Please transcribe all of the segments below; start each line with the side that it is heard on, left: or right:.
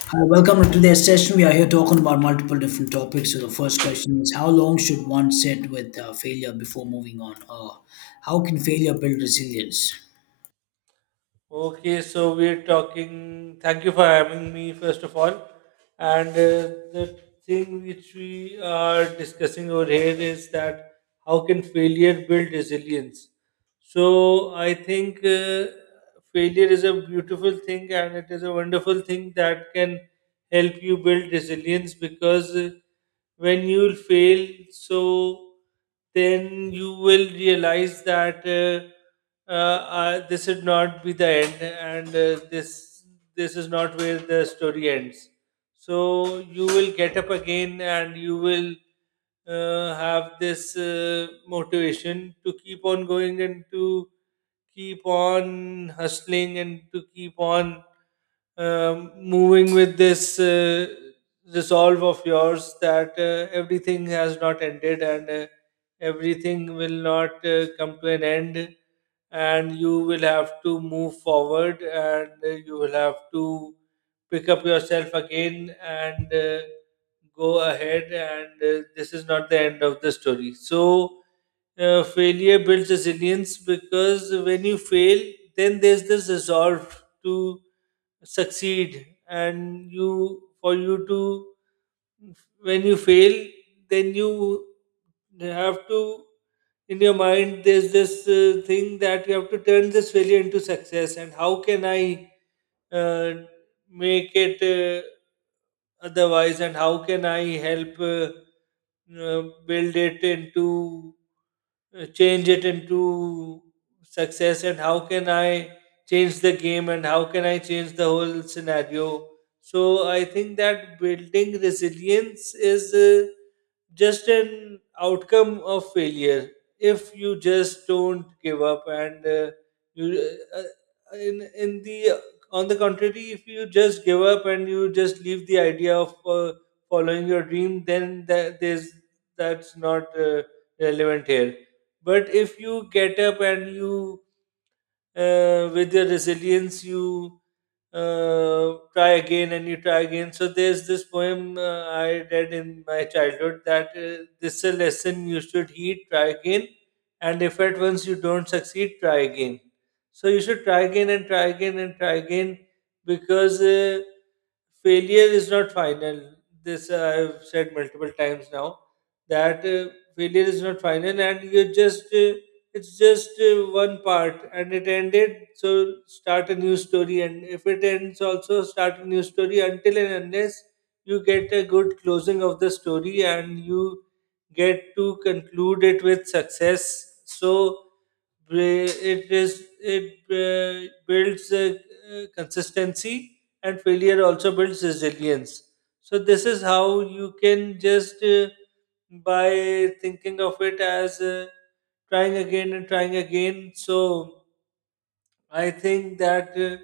left: Hi, welcome to today's session. We are here talking about multiple different topics. So the first question is, how long should one sit with failure before moving on, or how can failure build resilience?
right: Okay, so we're talking. Thank you for having me, first of all. And the thing which we are discussing over here is that how can failure build resilience? So I think failure is a beautiful thing and it is a wonderful thing that can help you build resilience because when you will fail so then you will realize that this should not be the end and this is not where the story ends, so you will get up again and you will have this motivation to keep on going and to keep on hustling and to keep on moving with this resolve of yours that everything has not ended and everything will not come to an end, and you will have to move forward and you will have to pick up yourself again and go ahead, and this is not the end of the story. So, failure builds resilience because when you fail, then there's this resolve to succeed and you for you to when you fail, then you have to, in your mind, there's this thing that you have to turn this failure into success. And how can I uh, make it otherwise? And how can I help build it into, change it into success? And how can I change the game? And how can I change the whole scenario? So I think that building resilience is just an outcome of failure. If you just don't give up and in the on the contrary, if you just give up and you just leave the idea of following your dream, then that's not relevant here. But if you get up and you with your resilience you try again and you try again. So there's this poem I read in my childhood that this is a lesson you should heed: try again, and if at once you don't succeed, try again. So you should try again and try again and try again because failure is not final. This I've said multiple times now that failure is not final and you just it's just one part and it ended, so start a new story, and if it ends, also start a new story, until and unless you get a good closing of the story and you get to conclude it with success. So It builds consistency, and failure also builds resilience. So this is how you can just by thinking of it as trying again and trying again. So I think that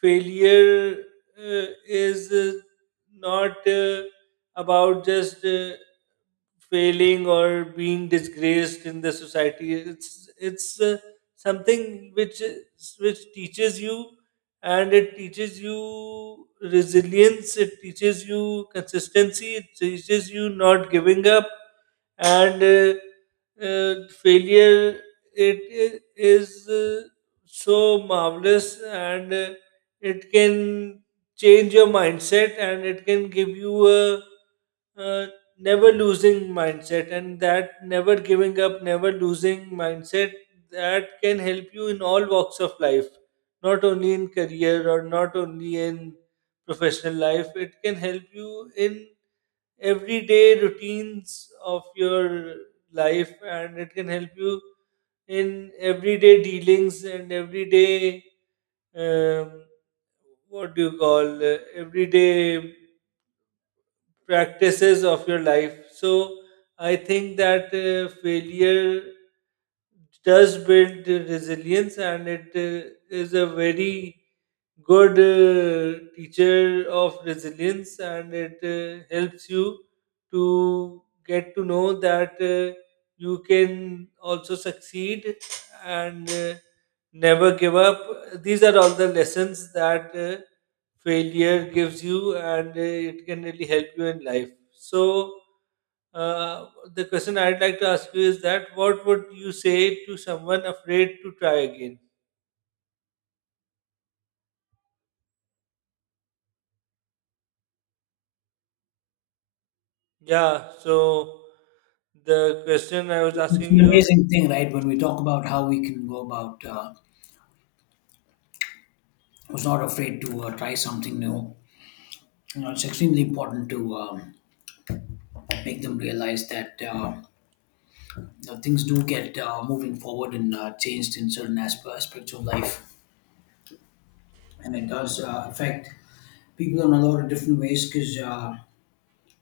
right: failure is not about just failing or being disgraced in the society. It's something which teaches you, and it teaches you resilience, it teaches you consistency, it teaches you not giving up. And uh, Failure, it i- is uh, so marvelous, and it can change your mindset and it can give you a uh, never losing mindset, and that never giving up, never losing mindset, that can help you in all walks of life, not only in career or not only in professional life. It can help you in everyday routines of your life, and it can help you in everyday dealings and everyday um, what do you call everyday practices of your life. So I think that failure does build resilience, and it is a very good teacher of resilience, and it helps you to get to know that you can also succeed and never give up. These are all the lessons that failure gives you, and it can really help you in life. So uh, the question I'd like to ask you is that what would you say to someone afraid to try again? Yeah, so the question I was
left: It's
right: asking
left: an
right: you.
left: amazing thing, right? When we talk about how we can go about who's not afraid to try something new, you know, it's extremely important to make them realize that you know, things do get moving forward and changed in certain aspects of life, and it does affect people in a lot of different ways because.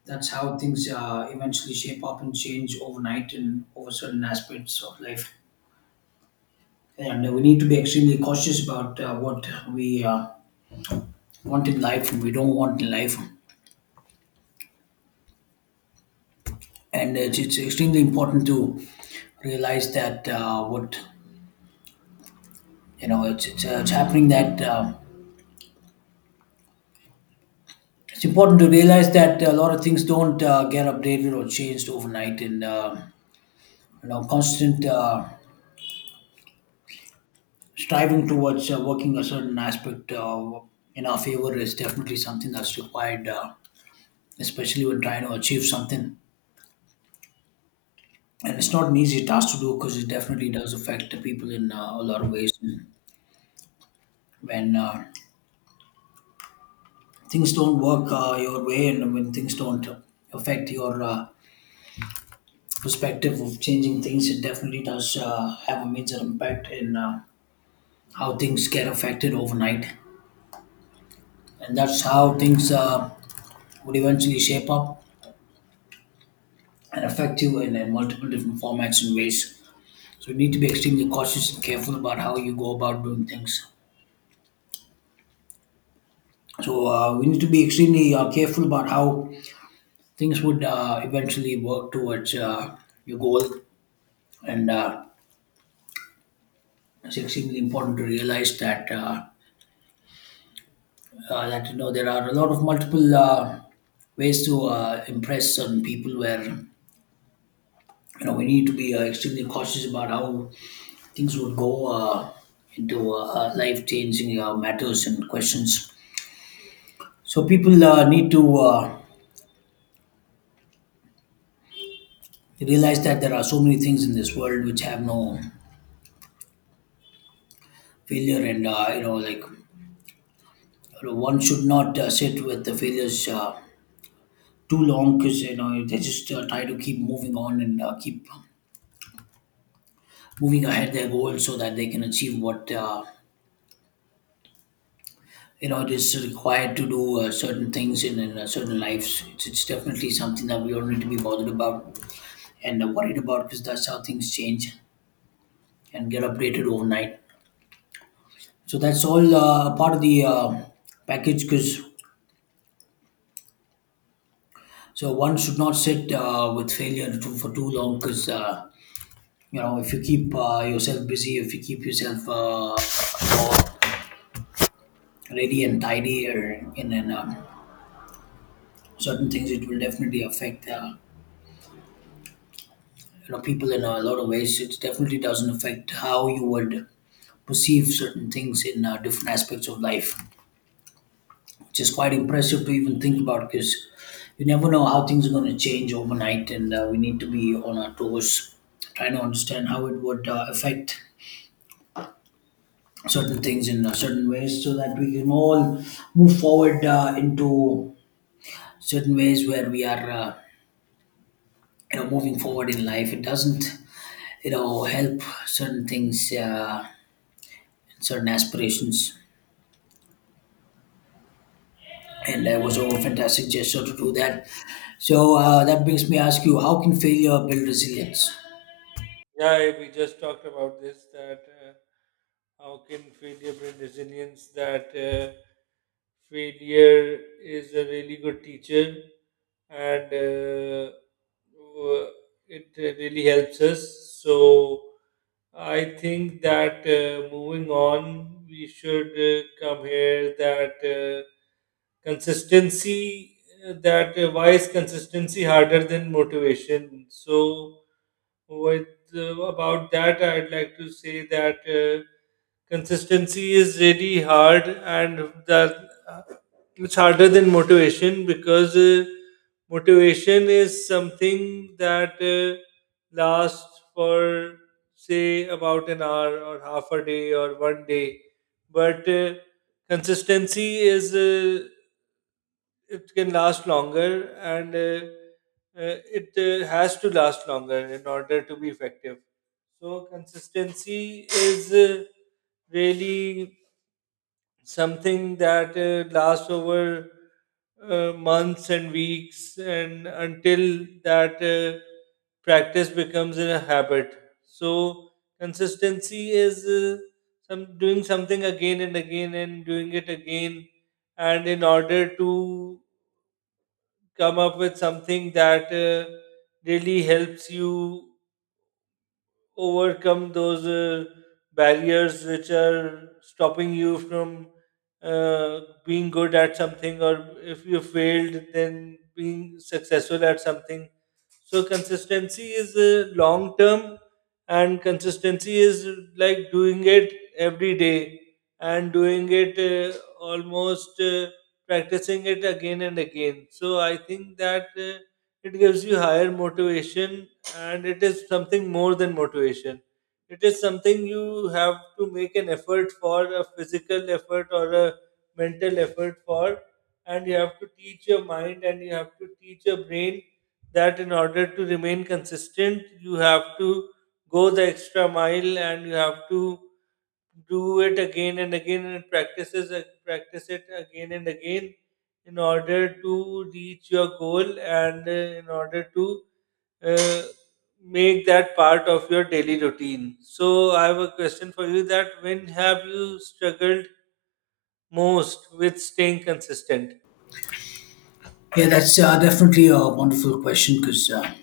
left: That's how things eventually shape up and change overnight and over certain aspects of life. And we need to be extremely cautious about what we want in life and we don't want in life. And it's extremely important to realize that what, you know, it's it's happening that it's important to realize that a lot of things don't get updated or changed overnight, and you know, constant striving towards working a certain aspect in our favor is definitely something that's required, especially when trying to achieve something. And it's not an easy task to do because it definitely does affect the people in a lot of ways. When things don't work your way and when things don't affect your perspective of changing things, it definitely does have a major impact in how things get affected overnight. And that's how things would eventually shape up and effective and in multiple different formats and ways. So you need to be extremely cautious and careful about how you go about doing things. So we need to be extremely careful about how things would eventually work towards your goal, and it's extremely important to realize that that, you know, there are a lot of multiple ways to impress certain people where, you know, we need to be extremely cautious about how things would go uh, into life-changing matters and questions. So people need to realize that there are so many things in this world which have no failure, and you know, like, you know, one should not sit with the failures too long, because you know they just try to keep moving on and keep moving ahead their goals so that they can achieve what. You know, it is required to do certain things in certain lives. It's definitely something that we all need to be bothered about and worried about, because that's how things change and get updated overnight. So that's all part of the package because, so one should not sit with failure for too long, because you know, if you keep yourself busy, if you keep yourself more ready and tidy or in certain things, it will definitely affect you know, people in a lot of ways. It definitely doesn't affect how you would perceive certain things in different aspects of life, which is quite impressive to even think about, because you never know how things are going to change overnight, and we need to be on our toes trying to understand how it would affect certain things in certain ways so that we can all move forward into certain ways where we are, you know, moving forward in life. It doesn't, you know, help certain things, certain aspirations. And that was a fantastic gesture to do that. So that makes me ask you, how can failure build resilience?
right: Yeah, yeah, we just talked about this, that how can failure bring resilience? That failure is a really good teacher, and w- it really helps us. So I think that moving on, we should come here, that consistency. That why is consistency harder than motivation? So with about that I'd like to say that consistency is really hard, and that it's harder than motivation because motivation is something that lasts for say about an hour or half a day or one day, but consistency is it can last longer, and it has to last longer in order to be effective. So consistency is really something that lasts over months and weeks and until that practice becomes a habit. So consistency is some doing something again and again and doing it again, and in order to come up with something that really helps you overcome those barriers which are stopping you from uh, being good at something, or if you failed, then being successful at something. So consistency is long term, and consistency is like doing it every day and doing it almost practicing it again and again. So I think that it gives you higher motivation, and it is something more than motivation. It is something you have to make an effort for, a physical effort or a mental effort for, and you have to teach your mind and you have to teach your brain that in order to remain consistent, you have to go the extra mile and you have to do it again and again and practice it again and again in order to reach your goal, and in order to uh, make that part of your daily routine. So I have a question for you: that when have you struggled most with staying consistent?
left: Yeah, that's definitely a wonderful question because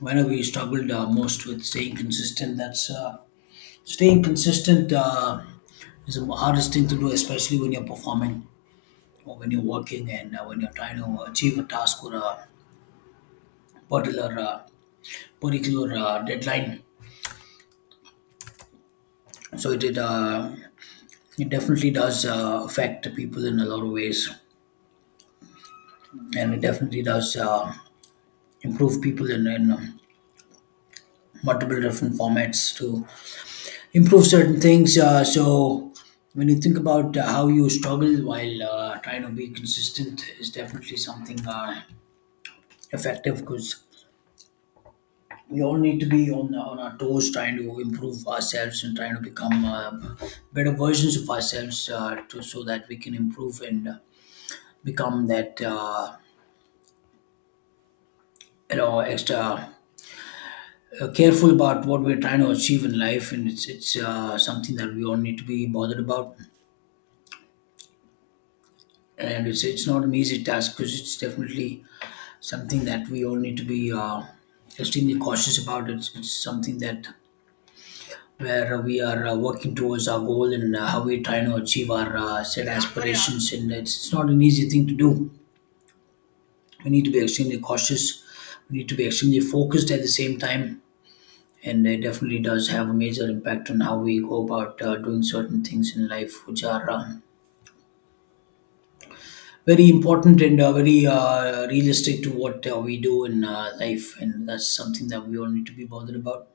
left: whenever we struggled most with staying consistent, that's staying consistent is the hardest thing to do, especially when you're performing or when you're working and when you're trying to achieve a task or a particular uh, particular deadline. So it it definitely does affect people in a lot of ways. And it definitely does improve people in multiple different formats to improve certain things. So when you think about how you struggle while trying to be consistent is definitely something effective, because we all need to be on our toes trying to improve ourselves and trying to become better versions of ourselves so that we can improve and become that you know, extra careful about what we're trying to achieve in life, and it's something that we all need to be bothered about. And it's not an easy task because it's definitely something that we all need to be extremely cautious about. It's something that where we are working towards our goal and how we're trying to achieve our set aspirations, and it's not an easy thing to do. We need to be extremely cautious. We need to be extremely focused at the same time, and it definitely does have a major impact on how we go about doing certain things in life, which are very important and very realistic to what we do in life, and that's something that we all need to be bothered about.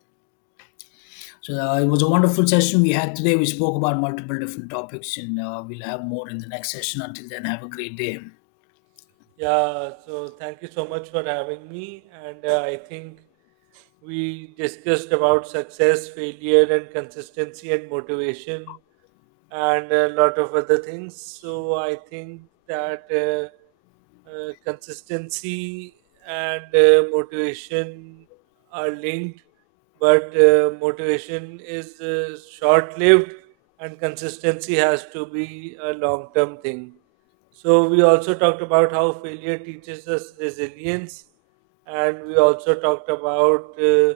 left: So it was a wonderful session we had today. We spoke about multiple different topics, and we'll have more in the next session. Until then, have a great day.
right: Yeah, so thank you so much for having me, and I think we discussed about success, failure, and consistency and motivation, and a lot of other things. So I think that consistency and motivation are linked, but motivation is short lived, and consistency has to be a long term thing. So we also talked about how failure teaches us resilience, and we also talked about,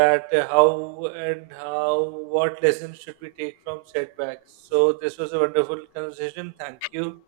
right: that how and how what lessons should we take from setbacks. So this was a wonderful conversation. Thank you.